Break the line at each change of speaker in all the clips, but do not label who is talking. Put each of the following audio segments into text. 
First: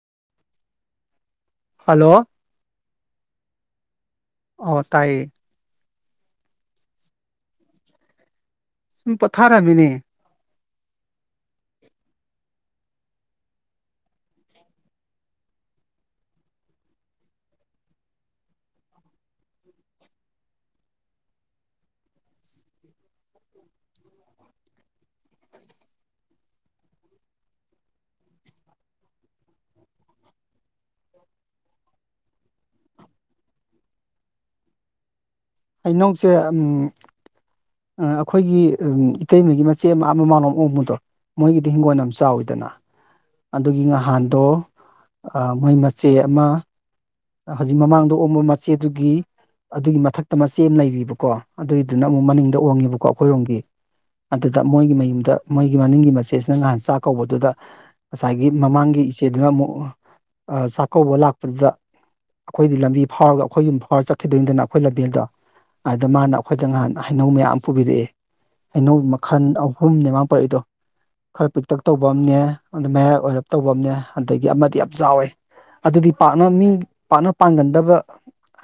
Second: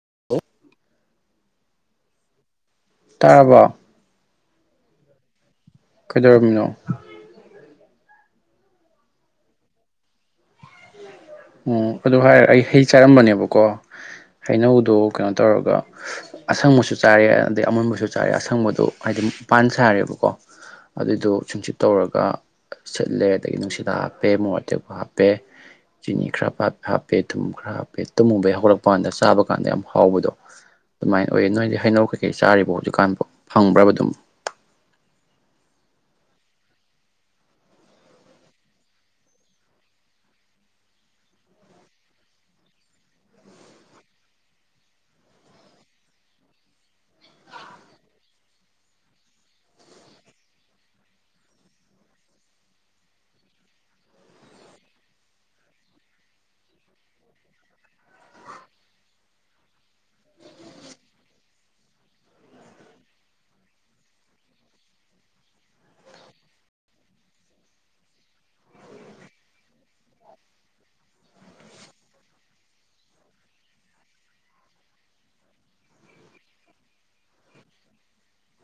[inaudible]
Hello
ꯇꯥꯔꯕ꯭ꯔꯣ
ꯑꯣ ꯇꯥꯏꯌꯦ
ꯀꯩꯗꯧꯔꯝꯃꯤꯅꯣ
ꯁꯨꯝ ꯄꯣꯊꯥꯔꯝꯃꯤꯅꯦ
ꯎꯝ ꯑꯗꯨ ꯍꯥꯏꯔꯦ ꯑꯩ ꯍꯩ ꯆꯥꯔꯝꯕꯅꯦꯕꯀꯣ ꯍꯩꯅꯧꯗꯣ ꯀꯩꯅꯣ ꯇꯧꯔꯒ ꯑꯁꯪꯕꯁꯨ ꯆꯥꯔꯦ ꯑꯗꯩ ꯑꯃꯨꯟꯕꯁꯨ ꯆꯥꯔꯦ ꯑꯁꯪꯕꯗꯣ ꯍꯥꯏ ꯍꯥꯏ ꯃꯄꯥꯟ ꯁꯥꯔꯦꯕꯀꯣ ꯑꯗꯨꯏꯗꯣ ꯁꯨꯡꯆꯠ ꯇꯧꯔꯒ ꯁꯤꯠꯂꯦ ꯑꯗꯒꯤ ꯅꯨꯡꯁꯤꯠꯗ ꯍꯥꯞꯄꯦ ꯃꯣꯔꯣꯛ ꯑꯇꯦꯛꯄ ꯍꯥꯞꯄꯦ ꯆꯤꯅꯤ ꯈꯔ ꯍꯥꯞꯄꯦ ꯊꯨꯝ ꯈꯔ ꯍꯥꯞꯄꯦ ꯇꯨꯝꯃꯨꯕꯩ ꯍꯧꯔꯛꯄꯩ ꯀꯥꯟꯗ ꯆꯥꯕ ꯀꯥꯟꯗ ꯌꯥꯝ ꯍꯥꯎꯕꯗꯣ ꯑꯗꯨꯃꯥꯏꯅ ꯑꯣꯏꯌꯦ ꯅꯣꯏꯗꯤ ꯍꯩꯅꯧ ꯀꯩꯀꯩ ꯆꯥꯔꯤꯕꯣ ꯍꯧꯖꯤꯛꯀꯥꯟꯗ ꯐꯪꯕ꯭ꯔꯕ ꯑꯗꯨꯝ
ꯑꯩꯅꯧꯁꯦ ꯑꯩꯈꯣꯏꯒꯤ ꯏꯇꯩꯃꯒꯤ ꯃꯆꯦ ꯑꯃ ꯃꯃꯥꯡꯂꯣꯝ ꯑꯣꯡꯕꯗꯣ ꯃꯣꯏꯒꯤꯗꯤ ꯍꯤꯡꯒꯣꯟ ꯌꯥꯝ ꯆꯥꯎꯋꯤꯗꯅ ꯑꯗꯨꯒꯤ ꯅꯍꯥꯟꯗꯣ ꯃꯣꯏ ꯃꯆꯦ ꯑꯃ ꯍꯧꯖꯤꯛ ꯃꯃꯥꯡꯗ ꯑꯣꯝꯕ ꯃꯆꯦꯗꯨꯒꯤ ꯑꯗꯨꯒꯤ ꯃꯊꯛꯇ ꯃꯆꯦ ꯑꯃ ꯂꯩꯔꯤꯕꯀꯣ ꯑꯗꯨꯏꯗꯨꯅ ꯑꯃꯨꯛ ꯃꯅꯤꯡꯗ ꯑꯣꯡꯉꯦꯕꯀꯣ ꯑꯩꯈꯣꯏꯔꯣꯝꯒꯤ ꯑꯗꯨꯗ ꯃꯣꯏꯒꯤ ꯃꯌꯨꯝꯗ ꯃꯣꯏꯒꯤ ꯃꯅꯤꯡꯒꯤ ꯃꯆꯦꯁꯤꯅ ꯉꯍꯥꯟ ꯆꯥꯛ ꯀꯧꯕꯗꯨꯗ ꯉꯁꯥꯏꯒꯤ ꯃꯃꯥꯡꯒꯤ ꯏꯆꯦꯗꯨꯅ ꯑꯃꯨꯛ ꯆꯥꯛꯀꯧꯕ ꯂꯥꯛꯄꯗꯨꯗ ꯑꯩꯈꯣꯏꯗꯤ ꯂꯝꯕꯤ ꯐꯥꯎꯔꯒ ꯑꯩꯈꯣꯏꯌꯨꯝꯕ ꯐꯥꯎꯔ ꯆꯠꯈꯤꯗꯣꯏꯅꯤꯗꯅ ꯑꯩꯈꯣꯏ ꯂꯝꯕꯦꯜꯗꯣ ꯑꯗ ꯃꯥꯅ ꯑꯩꯈꯣꯏꯗ ꯉꯍꯥꯟ ꯍꯩꯅꯧ ꯃꯌꯥꯝ ꯄꯨꯕꯤꯔꯛꯑꯦ ꯑꯩꯅꯧ ꯃꯈꯜ ꯑꯍꯨꯝꯅꯦ ꯃꯥꯟ ꯄꯔꯛꯏꯗꯣ ꯈꯔ ꯄꯤꯛꯇꯛ ꯇꯧꯕ ꯑꯝꯅꯦ ꯑ ꯃꯌꯥ ꯑꯣꯏꯔꯞ ꯇꯧꯕ ꯑꯝꯅꯦ ꯑꯗꯒꯤ ꯑꯃꯗꯤ ꯌꯥꯝ ꯆꯥꯎꯋꯦ ꯑꯗꯨꯗꯤ ꯄꯥꯛꯅ ꯃꯤ ꯄꯥꯛꯅ ꯄꯥꯡꯒꯟꯗꯕ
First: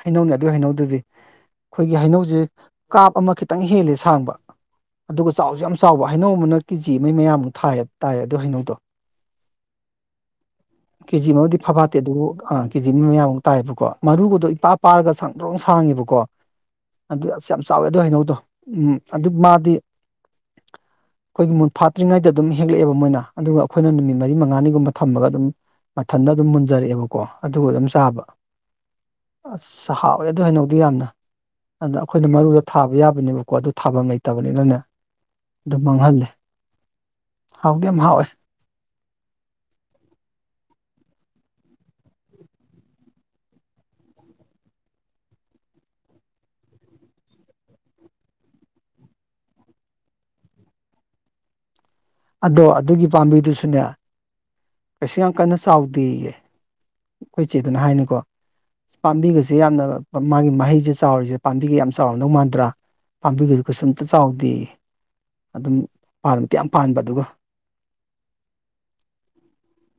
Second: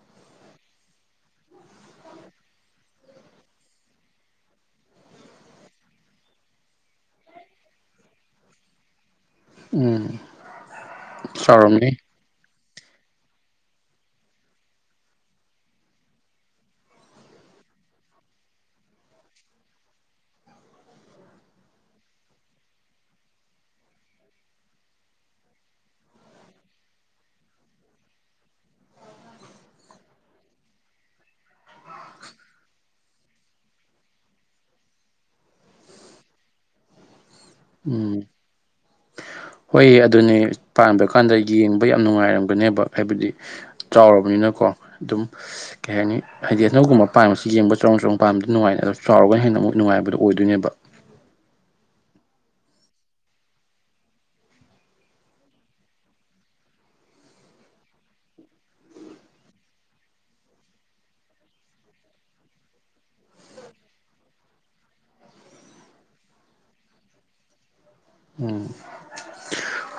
ꯍꯩꯅꯧꯅꯤ ꯑꯗꯨꯒꯤ ꯍꯩꯅꯧꯗꯨꯗꯤ ꯑꯩꯈꯣꯏꯒꯤ ꯍꯩꯅꯧꯁꯦ ꯀꯥꯞ ꯑꯃ ꯈꯤꯇꯪ ꯍꯦꯜꯂꯦ ꯁꯥꯡꯕ ꯑꯗꯨꯒ ꯆꯥꯎꯁꯨ ꯌꯥꯝ ꯆꯥꯎꯕ ꯍꯩꯅꯧ ꯑꯃꯅ ꯀꯦꯖꯤ ꯃꯩ ꯃꯌꯥꯃꯨꯛ ꯊꯥꯏ ꯇꯥꯏ ꯑꯗꯨ ꯍꯩꯅꯧꯗꯣ
ꯎꯝ
ꯀꯦꯖꯤ ꯃꯕꯨꯗꯤ
ꯆꯥꯎꯔꯝꯅꯤ
ꯐꯐꯥꯠꯇꯦ ꯑꯗꯨꯕꯨ ꯑ ꯍꯧꯖꯤ ꯃꯌꯥꯝ ꯑꯃꯛ ꯇꯥꯏꯑꯕꯀꯣ ꯃꯔꯨꯕꯗꯣ ꯏꯄꯥ ꯄꯥꯔꯒ ꯁꯥꯡꯕ꯭ꯔꯣꯡ ꯁꯥꯡꯉꯦꯕꯀꯣ ꯑꯗꯨ ꯑꯁ ꯌꯥꯝ ꯆꯥꯎꯋꯦ ꯑꯗꯨ ꯍꯩꯅꯧꯗꯣ ꯎꯝ ꯑꯗꯨ ꯃꯥꯗꯤ ꯑꯩꯈꯣꯏꯒꯤ ꯃꯨꯟ ꯐꯥꯠꯇ꯭ꯔꯤꯉꯩꯗ ꯑꯗꯨꯝ ꯍꯦꯛꯂꯛꯑꯦꯕ ꯃꯣꯏꯅ ꯑꯗꯨꯒ ꯑꯩꯈꯣꯏꯅ ꯅꯨꯃꯤꯠ ꯃꯔꯤ ꯃꯉꯥꯅꯤꯒꯨꯝꯕ ꯊꯝꯃꯒ ꯑꯗꯨꯝ ꯃꯊꯟꯇ ꯑꯗꯨꯝ ꯃꯨꯟꯖꯔꯛꯑꯦꯕꯀꯣ ꯑꯗꯨꯒ ꯑꯗꯨꯝ ꯆꯥꯕ ꯑꯁ ꯍꯥꯎꯋꯦ ꯑꯗꯨ ꯍꯩꯅꯧꯗꯤ ꯌꯥꯝꯅ ꯑꯗ ꯑꯩꯈꯣꯏꯅ ꯃꯔꯨꯗ ꯊꯥꯕ ꯌꯥꯕꯅꯦꯕꯀꯣ ꯑꯗꯨ ꯊꯥꯐꯝ ꯂꯩꯇꯕꯅꯤꯅꯅꯦ ꯑꯗꯨ ꯃꯥꯡꯍꯜꯂꯦ ꯍꯥꯎꯗꯤ ꯌꯥꯝ
ꯎꯝ
ꯍꯥꯎꯋꯦ
ꯍꯣꯏ ꯑꯗꯨꯅꯦ ꯄꯥꯟꯕ ꯀꯥꯟꯗ ꯌꯦꯡꯕ ꯌꯥꯝ ꯅꯨꯡꯉꯥꯏꯔꯝꯒꯅꯦꯕ ꯍꯥꯏꯕꯗꯤ ꯆꯥꯎꯔꯕꯅꯤꯅ ꯀꯣ ꯑꯗꯨꯝ ꯀꯩ ꯍꯥꯏꯅꯤ ꯍꯥꯏꯗꯤ ꯑꯅꯧꯕꯨꯝꯕ ꯄꯥꯝꯕꯁꯤ ꯌꯦꯡꯕ ꯆꯔꯣꯡ ꯆꯔꯣꯡ ꯄꯥꯝꯕꯗꯤ ꯅꯨꯡꯉꯥꯏꯅ ꯑꯗꯨ ꯆꯥꯎꯅꯒ ꯍꯦꯟ ꯅ ꯑꯃꯨꯛ ꯅꯨꯡꯉꯥꯏꯗꯣ ꯑꯣꯏꯗꯣꯏꯅꯦꯕ
[inaudible] ꯑꯗꯣ ꯑꯗꯨꯒꯤ ꯄꯥꯝꯕꯤꯗꯨꯁꯨꯅꯦ ꯀꯩꯁꯨ ꯌꯥꯝ ꯀꯟꯅ ꯆꯥꯎꯗꯦꯌꯦ ꯑꯩꯈꯣꯏ ꯏꯆꯦ ꯑꯗꯨꯅ ꯍꯥꯏꯅꯤꯀꯣ ꯄꯥꯝꯕꯤꯒꯁꯦ ꯌꯥꯝꯅ ꯃꯥꯒꯤ ꯃꯍꯩꯁꯦ ꯆꯥꯎꯔꯤꯁꯦ ꯄꯥꯝꯕꯤꯒ ꯌꯥꯝ ꯆꯥꯎꯔꯝꯗꯧ ꯃꯥꯟꯗ꯭ꯔꯥ ꯄꯥꯝꯕꯤꯒꯗꯨ ꯀꯩꯁꯨꯝꯇ ꯆꯥꯎꯗꯦ ꯑꯗꯨꯝ ꯄꯥꯟꯕꯗꯤ ꯌꯥꯝ ꯄꯥꯟꯕ ꯑꯗꯨꯒ
ꯎꯝ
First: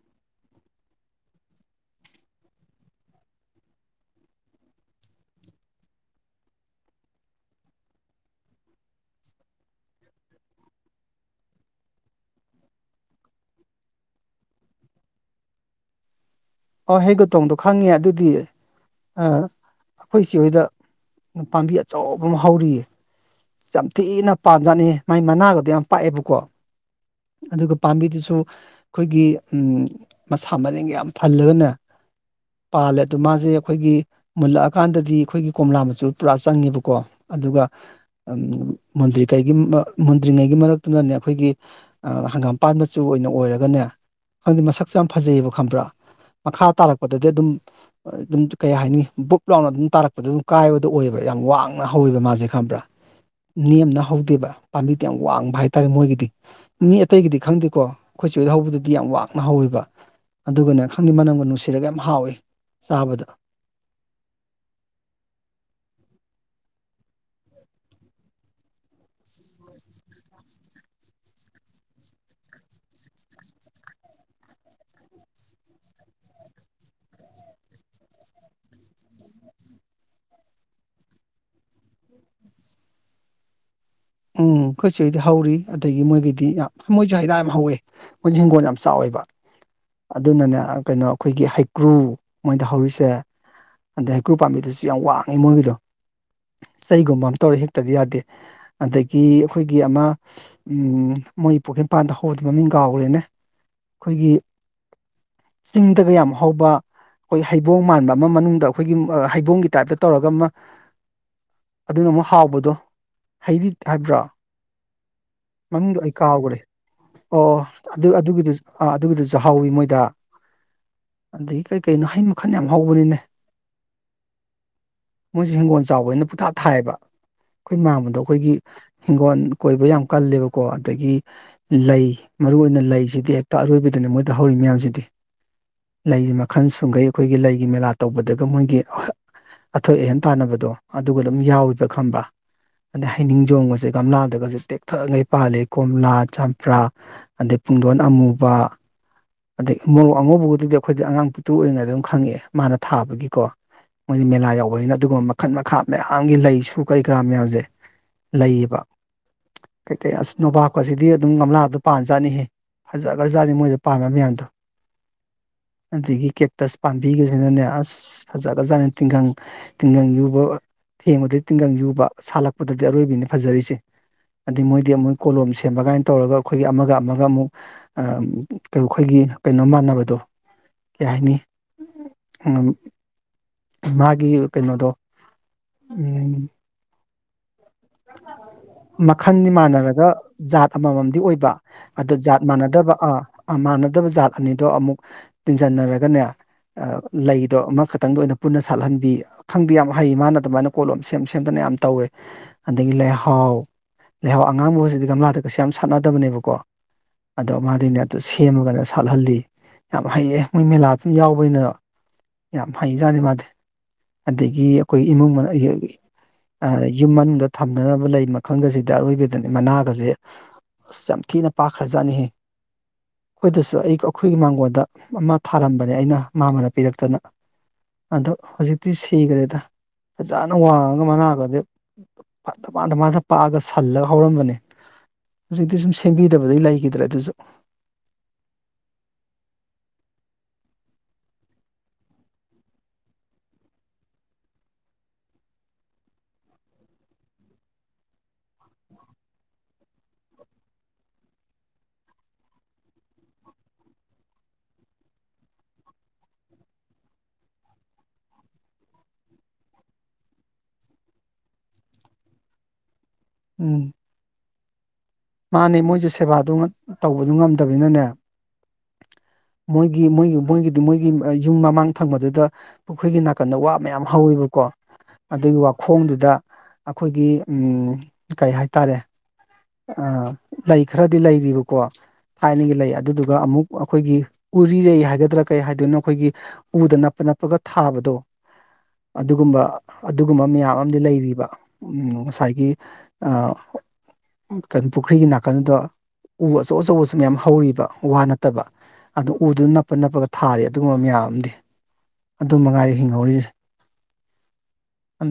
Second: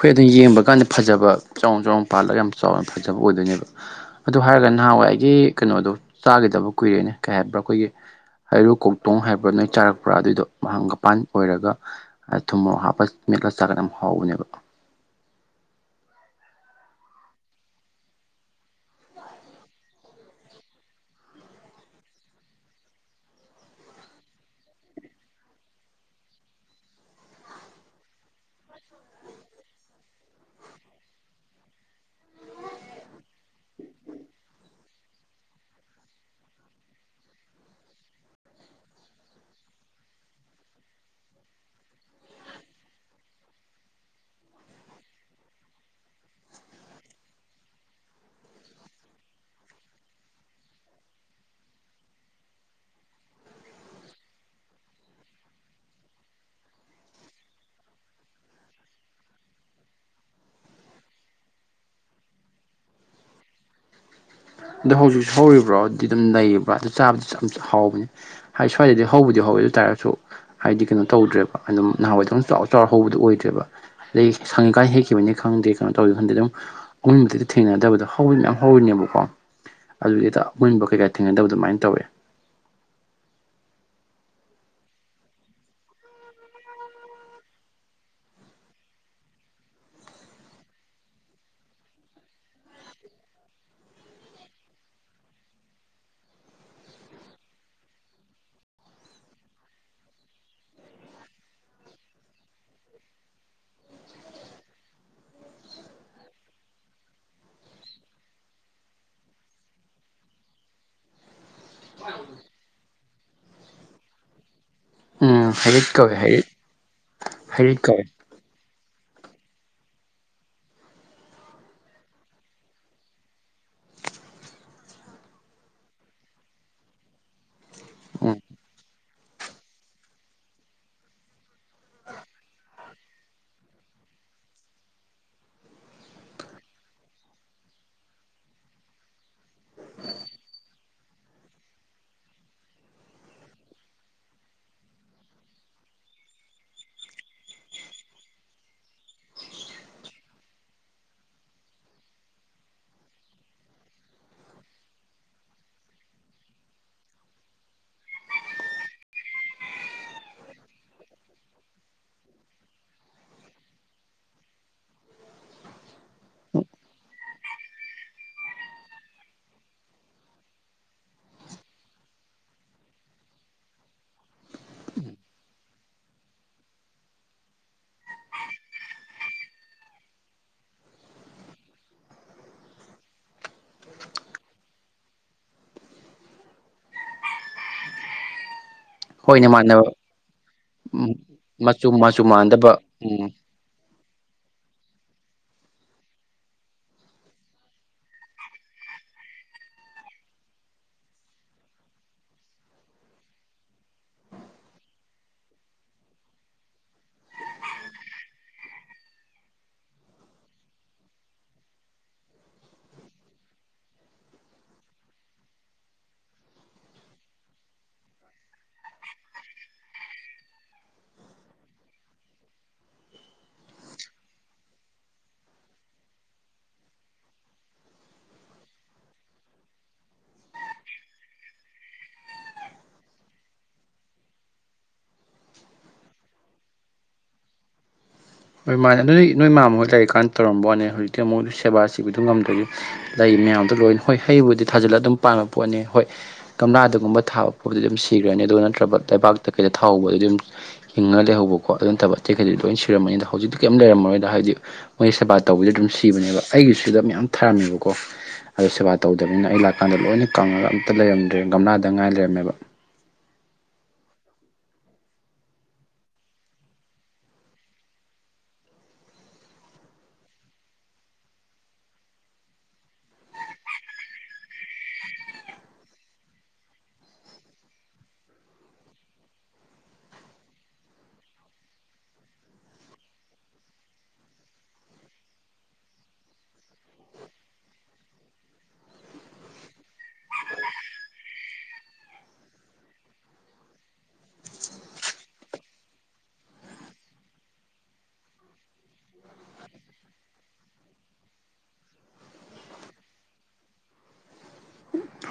ꯑꯩꯈꯣꯏ ꯑꯗꯨꯝ ꯌꯦꯡꯕ ꯀꯥꯟꯗ ꯐꯖꯕ ꯆꯥꯎ ꯆꯥꯎꯅ ꯄꯥꯜꯂꯒ ꯌꯥꯝ ꯆꯥꯎꯅ ꯐꯖꯕ ꯑꯣꯏꯗꯣꯏꯅꯦꯕ ꯑꯗꯨ ꯍꯥꯏꯔꯒ ꯅꯍꯥꯋꯥꯢ ꯈꯏꯒꯤ ꯀꯩꯅꯣꯗꯣ ꯆꯥꯒꯤꯗꯕ ꯀꯨꯏꯔꯦꯅꯦ ꯀꯩ ꯍꯥꯏꯕ꯭ꯔꯥ ꯑꯩꯈꯣꯏꯒꯤ ꯍꯩꯔꯨ ꯀꯧꯇꯣꯡ ꯍꯥꯏꯕ꯭ꯔꯥ ꯅꯣꯏ ꯆꯥꯔꯛꯄ꯭ꯔꯥ ꯑꯗꯨꯏꯗꯣ ꯃꯍꯥꯛꯥꯡꯒꯄꯥꯟ ꯑꯣꯏꯔꯒ ꯊꯨꯝꯃꯣꯔꯣꯛ ꯍꯥꯞꯄꯒ ꯃꯦꯠꯂꯥ ꯆꯥꯒꯥꯟ ꯌꯥꯝ ꯍꯥꯎꯕꯅꯦꯕ
ꯑꯣ ꯍꯦꯒ ꯇꯣꯡꯗꯣ ꯈꯪꯉꯦ ꯑꯗꯨꯗꯤ ꯑ ꯑꯈꯣꯏ ꯆꯦ ꯍꯣꯏꯗ ꯄꯥꯝꯕꯤ ꯑꯆꯧꯕ ꯑꯃ ꯍꯧꯔꯤꯌꯦ ꯌꯥꯝ ꯊꯤꯅ ꯄꯥꯟꯖꯥꯠꯅꯤ ꯍꯦ ꯃꯥꯏ ꯃꯅꯥꯒꯗꯣ ꯌꯥꯝ ꯄꯥꯛ ꯑꯦꯕꯀꯣ ꯑꯗꯨꯒ ꯄꯥꯝꯕꯤꯗꯨꯁꯨ ꯈꯣꯏꯒꯤ ꯎꯝ ꯃꯁꯥ ꯃꯔꯦꯡ ꯌꯥꯝ ꯐꯜꯂꯒ ꯅꯦ ꯄꯥꯜꯂꯦ ꯑꯗꯨ ꯃꯥꯁꯦ ꯑꯈꯣꯏꯒꯤ ꯃꯨꯜꯂꯛꯑ ꯀꯥꯟꯗꯗꯤ ꯈꯣꯏꯒꯤ ꯀꯣꯝꯂꯥ ꯃꯆꯨ ꯄꯨꯔꯥ ꯆꯪꯉꯦꯕꯀꯣ ꯑꯗꯨꯒ ꯃꯨꯟꯗ꯭ꯔꯤꯉꯩꯒꯤ ꯃ ꯃꯨꯟꯗ꯭ꯔꯤꯉꯩꯒꯤ ꯃꯔꯛꯇꯨꯅꯅꯦ ꯑꯈꯣꯏꯒꯤ ꯍꯪꯒꯥꯝꯄꯥꯟ ꯃꯆꯨ ꯑꯣꯏꯅ ꯑꯣꯏꯔꯒꯅꯦ ꯈꯪꯗꯦ ꯃꯁꯛꯁꯨ ꯌꯥꯝ ꯐꯖꯩꯌꯦꯕ ꯈꯪꯕ꯭ꯔꯥ ꯃꯈꯥ ꯇꯥꯔꯛꯄꯗꯗꯤ ꯑꯗꯨꯝ ꯑꯗꯨꯝ ꯀꯩ ꯍꯥꯏꯅꯤ ꯕꯨꯛ ꯂꯥꯎꯅ ꯑꯗꯨꯝ ꯇꯥꯔꯛꯄꯗ ꯑꯗꯨꯝ ꯀꯥꯏꯕꯗꯣ ꯑꯣꯏ ꯌꯦꯕ ꯌꯥꯝ ꯋꯥꯡꯅ ꯍꯧꯋꯦꯕ ꯃꯥꯁꯦ ꯈꯪꯕ꯭ꯔꯥ ꯅꯦꯝꯅ ꯍꯧꯗꯦꯕ ꯄꯥꯝꯕꯤꯗꯤ ꯌꯥꯝ ꯋꯥꯡꯕ ꯍꯥꯏꯇꯥꯔꯦ ꯃꯣꯏꯒꯤꯗꯤ ꯃꯤ ꯑꯇꯩꯒꯤꯗꯤ ꯈꯪꯗꯦꯀꯣ ꯈꯣꯏ ꯆꯦ ꯍꯣꯏꯗ ꯍꯧꯕꯗꯨꯗꯤ ꯌꯥꯝ ꯋꯥꯡꯅ ꯍꯧꯋꯦꯕ ꯑꯗꯨꯒꯅ ꯈꯪꯗꯦ ꯃꯅꯝꯒ ꯅꯨꯡꯁꯤꯔꯒ ꯌꯥꯝ ꯍꯥꯎꯏꯤ ꯆꯥꯕꯗ
ꯑꯗꯨ ꯍꯧꯖꯤꯛꯁꯨ ꯍꯧꯔꯤꯕ꯭ꯔꯣ [unintelligible] ꯗꯨꯝ ꯂꯩ [unintelligible] ꯑꯗꯨ ꯆꯥꯕꯗꯨꯁꯨ ꯌꯥꯝ ꯍꯥꯎꯕꯅꯦ ꯍꯥꯏꯗꯤ ꯁ꯭ꯋꯥꯏꯗꯗꯤ ꯍꯧꯕꯗꯤ ꯍꯧꯋꯦ ꯑꯗꯨ ꯇꯥꯔꯁꯨ ꯍꯥꯏꯗꯤ ꯀꯩꯅꯣ ꯇꯧꯗ꯭ꯔꯦꯕ ꯑꯗꯨꯝ ꯅꯍꯥꯟꯋꯥꯏ ꯗꯧꯅ ꯆꯥꯎꯔ ꯆꯥꯎꯔ ꯍꯧꯕꯗꯣ ꯑꯣꯏꯗ꯭ꯔꯦꯕ ꯑꯗꯩ ꯁꯪꯉꯤ ꯀꯥꯏ ꯍꯦꯛꯈꯤꯕꯅꯤ ꯈꯪꯗꯦ ꯀꯩꯅꯣ ꯇꯧꯗꯦ ꯈꯪꯗꯦ ꯑꯗꯨꯝ ꯑꯃꯨꯟꯕꯗꯤ ꯇ ꯊꯦꯡꯅꯗꯕꯗꯣ ꯍꯧꯅꯗꯤ ꯃꯌꯥꯝ ꯍꯧꯔꯤꯅꯦꯕ [unintelligible] ꯑꯗꯨꯗꯩꯗ ꯑꯃꯨꯟꯕ ꯀꯩꯀꯥ ꯊꯦꯡꯅꯗꯕ ꯑꯗꯨꯃꯥꯏꯅ ꯇꯧꯋꯦ
ꯎꯝ ꯈꯣꯏ ꯆꯦ ꯍꯣꯏꯗꯤ ꯍꯧꯔꯤ ꯑꯗꯒꯤ ꯃꯣꯏꯒꯤꯗꯤ ꯌꯥꯝ ꯃꯣꯏꯁꯨ ꯍꯩꯔꯥ ꯌꯥꯝ ꯍꯧꯋꯦ ꯃꯣꯏꯁꯨ ꯍꯤꯡꯒꯣꯜ ꯌꯥꯝ ꯆꯥꯎꯋꯦ ꯕ ꯑꯗꯨꯅꯅꯦ ꯀꯩꯅꯣ ꯑꯩꯈꯣꯏꯒꯤ ꯍꯩꯀ꯭ꯔꯨ ꯃꯣꯏꯗ ꯍꯧꯔꯤꯁꯦ ꯑꯗ ꯍꯩꯀ꯭ꯔꯨ ꯄꯥꯝꯕꯤꯗꯨꯁꯨ ꯌꯥꯝ ꯋꯥꯡꯉꯦ ꯃꯣꯏꯒꯤꯗꯣ ꯆꯩꯒꯨꯝꯕ ꯑꯝ ꯇꯧꯔꯦ ꯍꯦꯛꯇꯗꯤ ꯌꯥꯗꯦ ꯑꯗꯒꯤ ꯑꯈꯣꯏꯒꯤ ꯑꯃ ꯃꯣꯏ ꯄꯨꯈ꯭ꯔꯤꯄꯥꯟꯗ ꯍꯧꯕꯗꯣ ꯃꯃꯤꯡ ꯀꯥꯎꯒ꯭ꯔꯦꯅꯦ ꯈꯣꯏꯒꯤ ꯆꯤꯡꯗꯒ ꯌꯥꯝ ꯍꯥꯎꯧꯕ ꯈꯣꯏ ꯍꯩꯕꯣꯡ ꯃꯥꯟꯕ ꯑꯃ ꯃꯅꯨꯡꯗ ꯑꯩꯈꯣꯏꯒꯤ ꯑ ꯍꯩꯕꯣꯡꯒꯤ ꯇꯥꯏꯞꯇ ꯇꯧꯔꯒ ꯃ ꯑꯗꯨꯅ ꯑꯃꯨꯛ ꯍꯥꯎꯕꯗꯣ ꯍꯩꯔꯤꯠ ꯍꯥꯏꯕ꯭ꯔꯣ
ꯎꯝ ꯍꯩꯔꯤꯠ
ꯃꯃꯤꯡꯗꯨꯣ ꯑꯩ
ꯀꯧꯋꯦ ꯍꯩꯔꯤꯠ
ꯀꯥꯎꯈ꯭ꯔꯦ ꯑꯣ
ꯍꯩꯔꯤꯠ ꯀꯧꯋꯦ
ꯑꯗꯨ ꯑꯗꯨꯒꯤꯗꯨꯁꯨ ꯑꯥ ꯑꯗꯨꯒꯤꯗꯨꯁꯨ ꯍꯥꯎꯋꯤ ꯃꯣꯏꯗ ꯑꯗꯒꯤ ꯀꯩ ꯀꯩꯅꯣ ꯍꯩ ꯃꯈꯟ ꯌꯥꯝ ꯍꯧꯕꯅꯤꯅꯦ ꯃꯣꯏꯁꯦ ꯍꯤꯡꯒꯣꯜ ꯆꯥꯎꯕꯅꯤꯅ ꯄꯨꯡꯊꯥ ꯊꯥꯌꯦꯕ ꯈꯣꯏ ꯃꯥꯝꯃꯗꯣ
ꯎꯝ
ꯑꯩꯈꯣꯏꯒꯤ ꯍꯤꯡꯒꯣꯜ ꯀꯣꯏꯕ ꯌꯥꯝ ꯀꯜꯂꯦꯕꯀꯣ ꯑꯗꯒꯤ ꯂꯩ ꯃꯔꯨ ꯑꯣꯏꯅ ꯂꯩꯁꯤꯗꯤ ꯍꯦꯛꯇ ꯑꯔꯣꯏꯕꯗꯅꯦ ꯃꯣꯏꯗ ꯍꯧꯔꯤ ꯃꯌꯥꯝꯁꯤꯗꯤ ꯂꯩꯒꯤ ꯃꯈꯜ ꯁꯨꯡꯈꯩ ꯑꯩꯈꯣꯏꯒꯤ ꯂꯩꯒꯤ ꯃꯦꯂꯥ ꯇꯧꯕꯗꯒ ꯃꯣꯏꯒꯤ ꯑꯊꯣꯏ ꯑꯍꯦꯟ ꯇꯥꯟꯅꯕꯗꯣ ꯑꯗꯨꯒ ꯑꯗꯨꯝ ꯌꯥꯎꯏꯕ꯭ꯔ ꯈꯪꯕ꯭ꯔꯥ ꯑꯗꯩ ꯍꯩꯅꯤꯡ ꯖꯣꯝꯒꯁꯦ ꯒꯝꯂꯥꯗꯒꯁꯦ ꯇꯦꯛ ꯊ ꯉꯩ ꯄꯥꯜꯂꯤ ꯀꯣꯝꯂꯥ ꯆꯝꯄ꯭ꯔꯥ ꯑꯗꯩ ꯄꯨꯡꯗꯣꯟ ꯑꯃꯨꯕ ꯑꯗꯩ ꯃꯣꯔꯣꯛ ꯑꯉꯧꯕꯒꯗꯨꯗꯤ ꯑꯩꯈꯣꯏꯗꯤ ꯑꯉꯥꯡ ꯄꯤꯛꯇ꯭ꯔꯨ ꯑꯣꯏꯉꯩꯗ ꯑꯗꯨꯝ ꯈꯪꯉꯛꯑꯦ ꯃꯥꯅ ꯊꯥꯕꯒꯤꯀꯣ ꯃꯣꯏꯗꯤ ꯃꯦꯂꯥ ꯌꯥꯎꯕꯅꯤꯅ ꯑꯗꯨꯒꯨꯝꯕ ꯃꯈꯜ ꯃꯈꯥ ꯃꯌꯥꯝꯒꯤ ꯂꯩꯁꯨ ꯀꯔꯤ ꯀꯔꯥ ꯃꯌꯥꯝꯁꯦ ꯂꯩꯌꯦꯕ ꯀꯩꯀꯩ ꯑꯁ ꯅꯣꯕꯥꯞ ꯀꯁꯤꯗꯤ ꯑꯗꯨꯝ ꯒꯝꯂꯥꯗ ꯄꯥꯟ ꯖꯥꯠꯅꯤꯍꯦ ꯐꯖꯈ꯭ꯔꯖꯥꯠꯅꯤ ꯃꯣꯏꯗ ꯄꯥꯟꯕ ꯃꯌꯥꯝꯗꯣ ꯑꯗꯒꯤ ꯀꯦꯛꯇꯁ ꯄꯥꯝꯕꯤꯒ ꯁꯤꯅꯅꯦ ꯑꯁ ꯐꯖꯒ ꯖꯥꯠꯅꯦ ꯇꯤꯡꯒꯪ ꯇꯤꯡꯒꯪ ꯌꯨꯕ ꯊꯦꯡꯕꯗ ꯇꯤꯡꯒꯪ ꯌꯨꯕ ꯁꯥꯠꯂꯛꯄꯗꯗꯤ ꯑꯔꯣꯏꯕꯤꯅꯦ ꯐꯖꯔꯤꯁꯦ ꯑꯗꯩ ꯃꯣꯏꯗꯤ ꯃꯣꯏꯗꯤ ꯀꯣꯂꯣꯝ ꯁꯦꯝꯕꯀꯥꯏꯅ ꯇꯧꯔꯒ ꯑꯩꯈꯣꯏꯒꯤ ꯑꯃꯒ ꯑꯃꯒ ꯑꯃꯨꯛ ꯑ [unintelligible] ꯈꯣꯏꯒꯤ ꯀꯩꯅꯣ ꯃꯥꯟꯅꯕꯗꯣ ꯀꯩ ꯍꯥꯏꯅꯤ ꯃꯥꯒꯤ ꯀꯩꯅꯣꯗꯣ ꯎꯝ
ꯍꯣꯏꯅꯦ
ꯃꯈꯜꯗꯤ
ꯃꯥꯟꯅꯕ
ꯃꯥꯟꯅꯔꯒ ꯖꯥꯠ ꯑꯃꯃꯝ
ꯎꯝ
ꯑꯣꯏꯕ
ꯃꯆꯨ
ꯑꯗꯨ
ꯃꯆꯨ
ꯖꯥꯠ ꯃꯥꯟꯅꯗꯕ
ꯎꯝ
ꯑ ꯃꯥꯟꯅ ꯗꯕ ꯖꯥꯠ ꯑꯅꯤꯗꯣ ꯑꯃꯨꯛ ꯇꯤꯟꯖꯟ ꯅꯔꯒꯅꯦ ꯑ ꯂꯩꯗꯣ ꯑꯃꯈꯛꯇꯪꯗ ꯑꯣꯏꯅ ꯄꯨꯟꯅ ꯁꯥꯠꯂꯟꯕꯤ ꯈꯪꯗꯦ ꯌꯥꯝ ꯍꯩ ꯃꯥꯅ ꯑꯗꯨꯃꯥꯏꯅ ꯀꯣꯠꯂꯣꯝ ꯁꯦꯝ ꯁꯦꯝꯗꯅ ꯌꯥꯝ ꯇꯧꯋꯦ ꯑꯗꯒꯤ ꯂꯩꯍꯥꯎ ꯂꯩꯍꯥꯎ ꯑꯉꯥꯡꯕꯁꯤꯗꯤ ꯒꯝꯂꯥꯗ ꯀꯩꯁꯨ ꯌꯥꯝ ꯁꯥꯠꯅꯗꯕꯅꯦꯕꯀꯣ ꯑꯗꯣ ꯃꯥꯗꯤꯅꯦ ꯑꯗꯨ ꯁꯦꯝꯃꯒꯅꯦ ꯁꯥꯠꯍꯜꯂꯤ ꯌꯥꯝ ꯍꯩꯌꯦ ꯃꯣꯏ ꯃꯦꯂꯥ ꯑꯗꯨꯝ ꯌꯥꯎꯕꯅꯤꯅ ꯌꯥꯝ ꯍꯩꯖꯥꯠꯅꯤ ꯃꯥꯗꯤ ꯑꯗꯒꯤ ꯑꯩꯈꯣꯏ ꯏꯃꯨꯡ ꯃꯅꯨꯡ ꯑꯌꯌ ꯑ ꯌꯨꯝ ꯃꯅꯨꯡꯗ ꯊꯝꯅꯅꯕ ꯂꯩ ꯃꯈꯜꯒꯁꯤꯗ ꯑꯔꯣꯏꯕꯗꯅꯤ ꯃꯅꯥꯒꯁꯦ ꯑꯁ ꯌꯥꯝ ꯊꯤꯅ ꯄꯥꯛꯈ꯭ꯔꯖꯥꯠꯅꯤꯍꯦ ꯑꯩꯈꯣꯏꯗꯁꯨ ꯑꯩ ꯑꯩꯈꯣꯏꯒꯤ ꯃꯥꯡꯒꯣꯟꯜꯗ ꯑꯃ ꯊꯥꯔꯝꯕꯅꯦ ꯑꯩꯅ ꯃꯥꯃꯅ ꯄꯤꯔꯛꯇꯅ ꯑꯗ ꯍꯧꯖꯤꯛꯇꯤ ꯁꯤꯈ꯭ꯔꯦꯗ ꯐꯖꯅ ꯋꯥꯡꯉꯒ ꯃꯉꯥꯒꯗꯨ ꯄ ꯇ ꯃꯥꯟꯗ ꯃꯥꯟꯗ ꯄꯥꯛꯑꯒ ꯁꯜꯂꯒ ꯍꯧꯔꯝꯕꯅꯦ ꯍꯧꯖꯤꯛꯇꯤ ꯁꯨꯝ ꯁꯦꯝꯕꯤꯗꯕꯗꯩ ꯂꯩꯒꯤꯗ꯭ꯔꯦ ꯑꯗꯨꯁꯨ
ꯍꯣꯏ ꯃꯥꯅꯦ ꯑꯗꯨꯗꯤ ꯅꯣꯏ ꯃꯥꯝꯃ ꯍꯣꯏ ꯂꯩꯔꯤꯀꯥꯟꯗ ꯇꯧꯔꯝꯕ ꯋꯥꯅꯦ ꯍꯧꯖꯤꯛꯇꯤ ꯑꯃꯨꯛ ꯁꯦꯕꯥ ꯁꯤꯕꯗꯨ ꯉꯝꯗꯔꯗꯤ ꯂꯩ ꯃꯌꯥꯝꯗꯣ ꯂꯣꯏ ꯍꯣꯏ ꯍꯩꯕꯨꯗꯤ ꯊꯥꯖꯤꯜꯂꯒ ꯑꯗꯨꯝ ꯄꯥꯟꯕ ꯄꯣꯠꯅꯤ ꯍꯣꯏ ꯒꯝꯂꯥ ꯗꯒꯨꯝꯕ ꯊꯥꯕ ꯄꯣꯠꯁꯤꯗꯤ ꯑꯗꯨꯝ ꯁꯤꯈ꯭ꯔꯅꯤ ꯑꯗꯨꯗ ꯅꯠꯇ꯭ꯔꯕ ꯂꯩꯕꯥꯛꯇ ꯀꯩꯗ ꯊꯥꯍꯧꯕꯗ ꯑꯗꯨꯝ ꯍꯤꯡꯉꯒ ꯂꯩꯍꯧꯕꯀꯣ ꯑꯗꯨ ꯅꯠꯇꯕ ꯑꯇꯩꯩꯗꯤ ꯂꯣꯏ ꯁꯤꯔꯝꯃꯅꯤ ꯍꯧꯖꯤꯛ ꯀꯝ ꯂꯩꯔꯝꯃꯔꯣꯏꯗ ꯍꯥꯏꯗꯤ ꯃꯣꯏ ꯁꯦꯕꯥ ꯇꯧꯕꯤꯗꯗꯤ ꯑꯗꯨꯝ ꯁꯤꯕꯅꯦꯕ ꯑꯩꯒꯤꯁꯤꯗ ꯃꯌꯥꯝ ꯊꯔꯝꯃꯦꯕꯀꯣ ꯑꯗꯨ ꯁꯦꯕꯥ ꯇꯧꯗ꯭ꯔꯕꯅꯤꯅ ꯑꯩ ꯂꯥꯛꯀꯥꯟꯗ ꯂꯣꯏꯅ ꯀꯪꯉꯒ ꯑꯝꯇ ꯂꯩꯔꯝꯗ꯭ꯔꯦ ꯒꯝꯂꯥꯗ ꯉꯥꯏ ꯂꯩꯔꯝꯃꯦꯕ
ꯎꯝ ꯃꯥꯅꯤ ꯃꯣꯏꯁꯨ ꯁꯦꯕꯥꯗꯨ ꯇꯧꯕꯗꯨ ꯉꯝꯗꯕꯅꯤꯅꯅꯦ ꯃꯣꯏꯒꯤ ꯃꯣꯏꯒꯤ ꯃꯣꯏꯒꯤꯗꯤ ꯃꯣꯏꯒꯤ ꯑ ꯌꯨꯝ ꯃꯃꯥꯡ ꯊꯪꯕꯗꯨꯗ ꯄꯨꯈ꯭ꯔꯤꯒꯤ ꯅꯥꯀꯟꯗ ꯋꯥ ꯃꯌꯥꯝ ꯍꯧꯋꯦꯕ ꯀꯣ ꯑꯗꯨꯒꯤ ꯋꯥꯈꯣꯡꯗꯨꯗ ꯑꯈꯣꯏꯒꯤ ꯎꯝ ꯀꯩ ꯍꯥꯏꯇꯥꯔꯦ ꯑ ꯂꯩ ꯈꯔꯗꯤ ꯂꯩꯔꯤꯕꯀꯣ ꯊꯥꯏꯅꯒꯤ ꯂꯩ ꯑꯗꯨꯗꯨꯒ ꯑꯃꯨꯛ ꯑꯩꯈꯣꯏꯒꯤ ꯎꯔꯤꯔꯩ ꯍꯥꯏꯒꯗ꯭ꯔꯥ ꯀꯩ ꯍꯥꯏꯗꯣꯏꯅꯣ ꯑꯩꯈꯣꯏꯒꯤ ꯎꯗ ꯅꯞꯄ ꯅꯞꯄꯒ ꯊꯥꯕꯗꯣ ꯑꯗꯨꯒꯨꯝꯕ ꯑꯗꯨꯒꯨꯝꯕ ꯃꯌꯥꯝ ꯑꯃꯗꯤ ꯂꯩꯔꯤꯕ ꯉꯁꯥꯏꯒꯤ ꯑ ꯀꯩꯅꯣ ꯄꯨꯈ꯭ꯔꯤꯒꯤ ꯅꯥꯀꯟꯗꯗꯣ ꯎ ꯑꯆꯧ ꯑꯆꯧꯕꯁꯨ ꯃꯌꯥꯝ ꯍꯧꯔꯤꯕ ꯋꯥ ꯅꯠꯇꯕ ꯑꯗꯨ ꯎꯗꯨꯅ ꯅꯞꯄ ꯅꯞꯄꯒ ꯊꯥꯔꯤ ꯑꯗꯨꯒꯨꯝꯕ ꯃꯌꯥꯝ ꯑꯝꯗꯦ ꯑꯗꯨ ꯃꯉꯥꯏꯔꯦ ꯍꯤꯡꯍꯧꯔꯤꯁꯦ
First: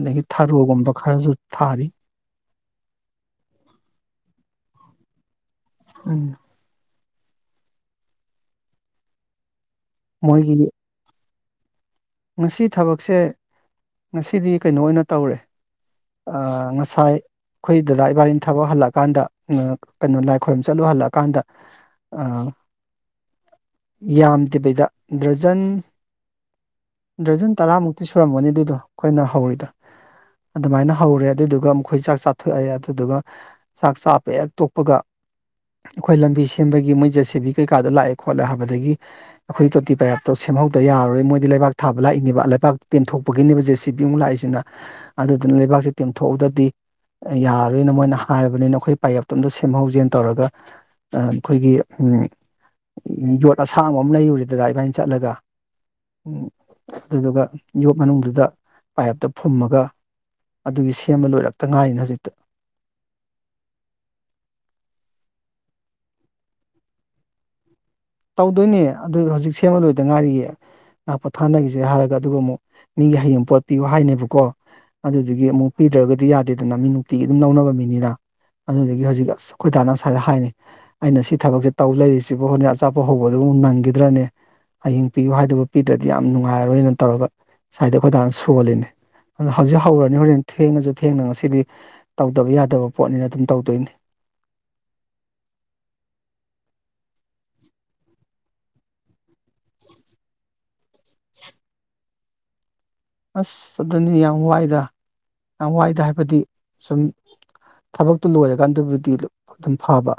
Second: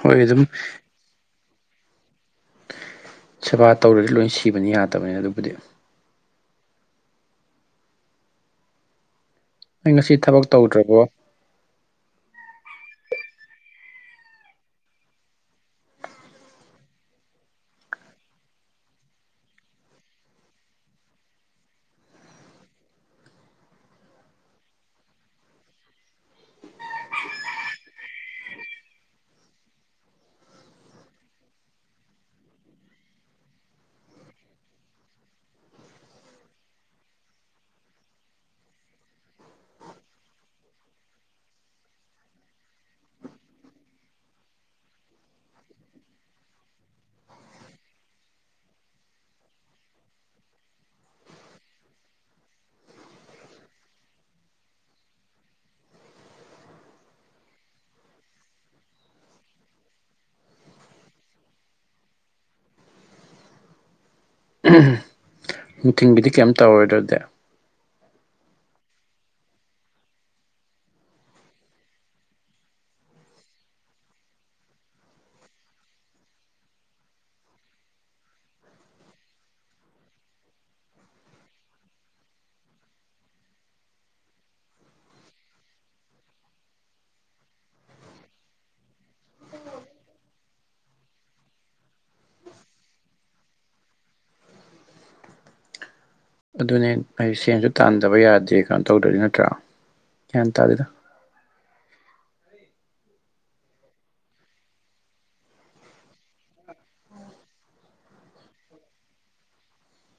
ꯍꯣꯏ ꯑꯗꯨꯝ
ꯊꯥꯔꯨꯒꯨꯝꯕ ꯈꯔꯁꯨ ꯊꯥꯔꯤ
ꯁꯦꯕꯥ ꯇꯧꯔꯗꯤ ꯂꯣꯏ ꯁꯤꯕꯅꯤ ꯌꯥꯗꯕꯅꯤ ꯑꯗꯨꯕꯨꯗꯤ
ꯎꯝ
ꯅꯪ ꯉꯁꯤ ꯊꯕꯛ
ꯃꯣꯏꯒꯤ
ꯇꯧꯗ꯭ꯔꯕꯣ
ꯉꯁꯤ ꯊꯕꯛꯁꯦ ꯉꯁꯤꯗꯤ ꯀꯩꯅꯣ ꯑꯣꯏꯅ ꯇꯧꯔꯦ ꯑ ꯉꯁꯥꯏ ꯑꯩꯈꯣꯏ ꯗꯗꯥ ꯏꯕꯥꯅꯤ ꯊꯕꯛ ꯍꯜꯂꯛꯀꯥꯟꯗ ꯉ ꯀꯩꯅꯣ ꯂꯥꯏ ꯈꯣꯏꯔꯝ ꯆꯠꯂꯨ ꯍꯜꯂꯛꯀꯥꯟꯗ ꯑ ꯌꯥꯝꯗꯕꯤꯗ ꯗ꯭ꯔꯖꯟ ꯗ꯭ꯔꯖꯟ ꯇꯔꯥꯃꯨꯛꯇꯤ ꯁꯨꯔꯝꯒꯅꯤ ꯑꯗꯨꯗꯣ ꯑꯩꯈꯣꯏꯅ ꯍꯧꯔꯤꯗꯣ ꯑꯗꯨꯃꯥꯏꯅ ꯍꯧꯔꯦ ꯑꯗꯨꯗꯨꯒ ꯃꯈꯣꯏ ꯆꯥꯛ ꯆꯥꯊꯣꯛꯑꯦ ꯑꯗꯨꯗꯨꯒ ꯆꯥꯛ ꯆꯥꯕ ꯍꯦꯛ ꯇꯣꯛꯄꯒ ꯑꯩꯈꯣꯏ ꯂꯝꯕꯤ ꯁꯦꯝꯕꯒꯤ ꯃꯣꯏ ꯖꯦꯁꯦꯕꯤ ꯀꯩꯀꯥꯗꯣ ꯂꯥꯛꯑꯦ ꯈꯣꯠꯂꯦ ꯍꯥꯏꯕꯗꯒꯤ ꯑꯩꯈꯣꯏ ꯇꯣꯇꯤ ꯄꯌꯥꯞꯇꯣ ꯁꯦꯝꯍꯧꯗ ꯌꯥꯔꯔꯣꯏ ꯃꯣꯏꯗꯤ ꯂꯩꯕꯥꯛ ꯊꯥꯕ ꯂꯥꯛꯏꯅꯦꯕ ꯂꯩꯕꯥꯛ ꯇꯦꯝꯊꯣꯛꯄꯒꯤꯅꯦꯕ ꯖꯦ ꯁꯤ ꯕꯤꯃꯨꯛ ꯂꯥꯛꯏꯁꯤꯅ ꯑꯗꯨꯗꯨꯅ ꯂꯩꯕꯥꯛꯁꯦ ꯇꯦꯝꯊꯣꯛꯑꯒꯗꯤ ꯌꯥꯔꯣꯏꯅ ꯃꯣꯏꯅ ꯍꯥꯏꯔꯕꯅꯤꯅ ꯑꯩꯈꯣꯏ ꯄꯥꯏꯌꯞꯇꯣꯝꯇ ꯁꯦꯝꯍꯧꯖꯦꯟ ꯇꯧꯔꯒ ꯑꯩꯈꯣꯏꯒꯤ ꯎꯝ ꯌꯣꯠ ꯑꯁꯥꯡꯕ ꯑꯃ ꯂꯩꯔꯨꯔꯦ ꯗꯗꯥ ꯏꯕꯥꯅꯤ ꯆꯠꯂꯒ ꯎꯝ ꯑꯗꯨꯗꯨꯒ ꯌꯣꯠ ꯃꯅꯨꯡꯗꯨꯗ ꯄꯥꯏꯞꯇꯣ ꯐꯨꯝꯃꯒ ꯑꯗꯨꯒꯤ ꯁꯦꯝꯕ ꯂꯣꯏꯔꯛꯇ ꯉꯥꯏꯔꯤꯅꯤ ꯍꯧꯖꯤꯛꯇ
ꯑꯝ ꯅꯨꯡꯊꯤꯟꯒꯤꯗꯤ ꯀꯩꯝ ꯇꯧꯔꯣꯏꯗ꯭ꯔ ꯑꯗꯨꯗꯤ
ꯇꯧꯗꯣꯏꯅꯦ ꯑꯗꯨ ꯍꯧꯖꯤꯛ ꯁꯦꯝꯃ ꯂꯣꯏꯗ ꯉꯥꯏꯔꯤꯌꯦ ꯂꯥꯛꯄ ꯊꯥꯅꯈꯤꯁꯦ ꯍꯥꯏꯔꯒ ꯑꯗꯨꯒ ꯑꯃꯨꯛ ꯃꯤꯒꯤ ꯍꯌꯦꯡ ꯄꯣꯠꯄꯤꯌꯨ ꯍꯥꯏꯅꯦꯕꯀꯣ ꯑꯗꯨꯗꯨꯒꯤ ꯑꯃꯨꯛ ꯄꯤꯗ꯭ꯔꯒꯗꯤ ꯌꯥꯗꯦꯗꯅ ꯃꯤ ꯅꯨꯡꯇꯤꯒꯤ ꯑꯗꯨꯝ ꯂꯧꯅꯕ ꯃꯤꯅꯤꯅ ꯑꯗꯨꯗꯒꯤ ꯍꯧꯖꯤꯛ ꯑꯁ ꯑꯩꯈꯣꯏꯗꯥꯥꯅ ꯉꯥꯁꯥꯏꯗꯩ ꯍꯥꯏꯅꯤ ꯑꯩꯅ ꯁꯤ ꯊꯕꯛꯁꯦ ꯇꯧ ꯂꯩꯔꯤꯁꯤꯕꯨ ꯍꯣꯔꯦꯟ ꯑꯆꯥꯞ ꯄꯣ ꯍꯧꯕꯗꯨꯕꯨ ꯅꯪꯈꯤꯗ꯭ꯔꯅꯦ ꯍꯌꯦꯡ ꯄꯤꯌꯨ ꯍꯥꯏꯗꯨꯕꯨ ꯄꯤꯗ꯭ꯔꯗꯤ ꯌꯥꯝ ꯅꯨꯡꯉꯥꯏꯔꯔꯣꯏꯅ ꯇꯧꯔꯒ ꯁ꯭ꯋꯥꯏꯗ ꯑꯩꯈꯣꯏꯗꯥꯅ ꯁꯣꯜꯂꯤꯅꯦ ꯑꯣ ꯍꯧꯖꯤꯛ ꯍꯧꯔꯅꯤ ꯍꯣꯔꯦꯟ ꯊꯦꯡꯉꯁꯨ ꯊꯦꯡꯅ ꯉꯁꯤꯗꯤ ꯇꯧꯗꯕ ꯌꯥꯗꯕ ꯄꯣꯠꯅꯤꯅ ꯑꯗꯨꯝ ꯇꯧꯗꯣꯏꯅꯤ꯫ [inaudible]
ꯑꯗꯨꯅꯦ ꯑꯩ ꯁꯦꯟꯁꯨ ꯇꯥꯟꯗꯕ ꯌꯥꯗꯦ ꯀꯩꯅꯣ ꯇꯧꯗ꯭ꯔꯗꯤ ꯅꯠꯇ꯭ꯔꯥ ꯒ꯭ꯌꯥꯟ ꯇꯥꯗꯦꯗ
ꯑꯁ ꯑꯗꯨꯅꯤ ꯌꯥꯝ ꯋꯥꯏꯗ ꯌꯥꯝ ꯋꯥꯏꯗ ꯍꯥꯏꯕꯗꯤ ꯁꯨꯝ ꯊꯕꯛꯇꯨ ꯂꯣꯏꯔꯀꯥꯟꯗꯨꯕꯨꯗꯤ ꯑꯗꯨꯝ ꯐꯕ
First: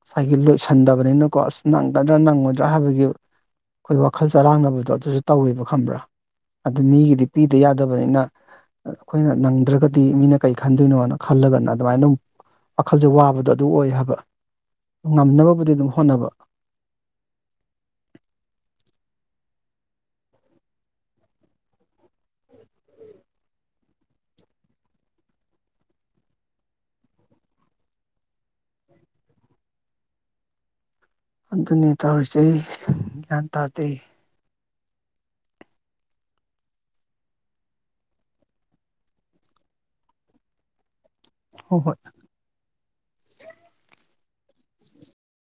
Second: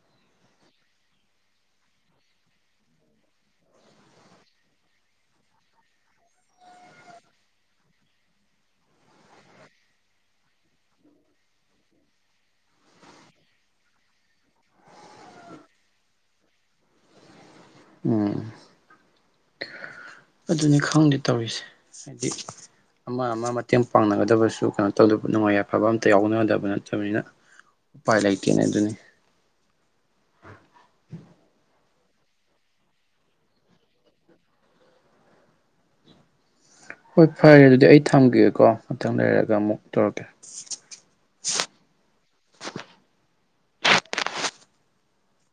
ꯉꯁꯥꯏꯒꯤ ꯂꯣꯏꯁꯟꯗꯕꯅꯤꯅꯀꯣ ꯑꯁ ꯅꯪꯒꯗ꯭ꯔꯥ ꯅꯪꯉꯣꯏꯗ꯭ꯔꯥ ꯍꯥꯏꯕꯒꯤ ꯑꯩꯈꯣꯏ ꯋꯥꯈꯜ ꯆꯔꯥꯡꯅꯕꯗꯣ ꯑꯗꯨꯁꯨ ꯇꯧꯋꯦꯕ ꯈꯪꯕ꯭ꯔꯥ ꯑꯗꯨ ꯃꯤꯒꯤ ꯗꯤ ꯄꯤꯗ ꯌꯥꯗꯕꯅꯤꯅ ꯑꯩꯈꯣꯏꯅ ꯅꯪꯗ꯭ꯔꯒꯗꯤ ꯃꯤꯅ ꯀꯔꯤ ꯈꯟꯗꯣꯏꯅꯣꯅ ꯈꯜꯂꯒꯅ ꯑꯗꯨꯃꯥꯏꯅ ꯑꯗꯨꯝ ꯋꯥꯈꯜꯁꯦ ꯋꯥꯕꯗꯣ ꯑꯗꯨ ꯑꯣꯏ ꯍꯥꯏꯕ ꯉꯝꯅꯕꯕꯨꯗꯤ ꯑꯗꯨꯝ ꯍꯣꯠꯅꯕ
ꯎꯝ ꯑꯗꯨꯅꯤ ꯈꯪꯗꯦ ꯇꯧꯔꯤꯁꯦ ꯍꯥꯏꯗꯤ ꯑꯃ ꯑꯃ ꯃꯇꯦꯡ ꯄꯥꯡꯅꯒꯗꯕꯁꯨ ꯀꯩꯅꯣ ꯇꯧꯗꯕ ꯅꯨꯡꯉꯥꯏ ꯌꯥꯏꯐꯕ ꯑꯃꯝꯇ ꯌꯥꯎꯅꯗꯕ ꯅꯠꯇꯕꯅꯤꯅ ꯎ ꯄꯥꯏ ꯂꯩ ꯇꯦꯅꯦ ꯑꯗꯨꯅꯤ
[inaudible] ꯑꯗꯨꯅꯤ ꯇꯧꯔꯤꯁꯦ ꯒ꯭ꯌꯥꯟ ꯇꯥꯗꯦ꯫
ꯍꯣꯏ ꯐꯔꯦ ꯑꯗꯨꯗꯤ ꯑꯩ ꯊꯝꯒꯦꯀꯣ ꯉꯥꯛꯇꯪ ꯂꯩꯔꯒ ꯑꯃꯨꯛ ꯇꯧꯔꯛꯀꯦ꯫
ꯍꯣꯏ ꯍꯣꯏ꯫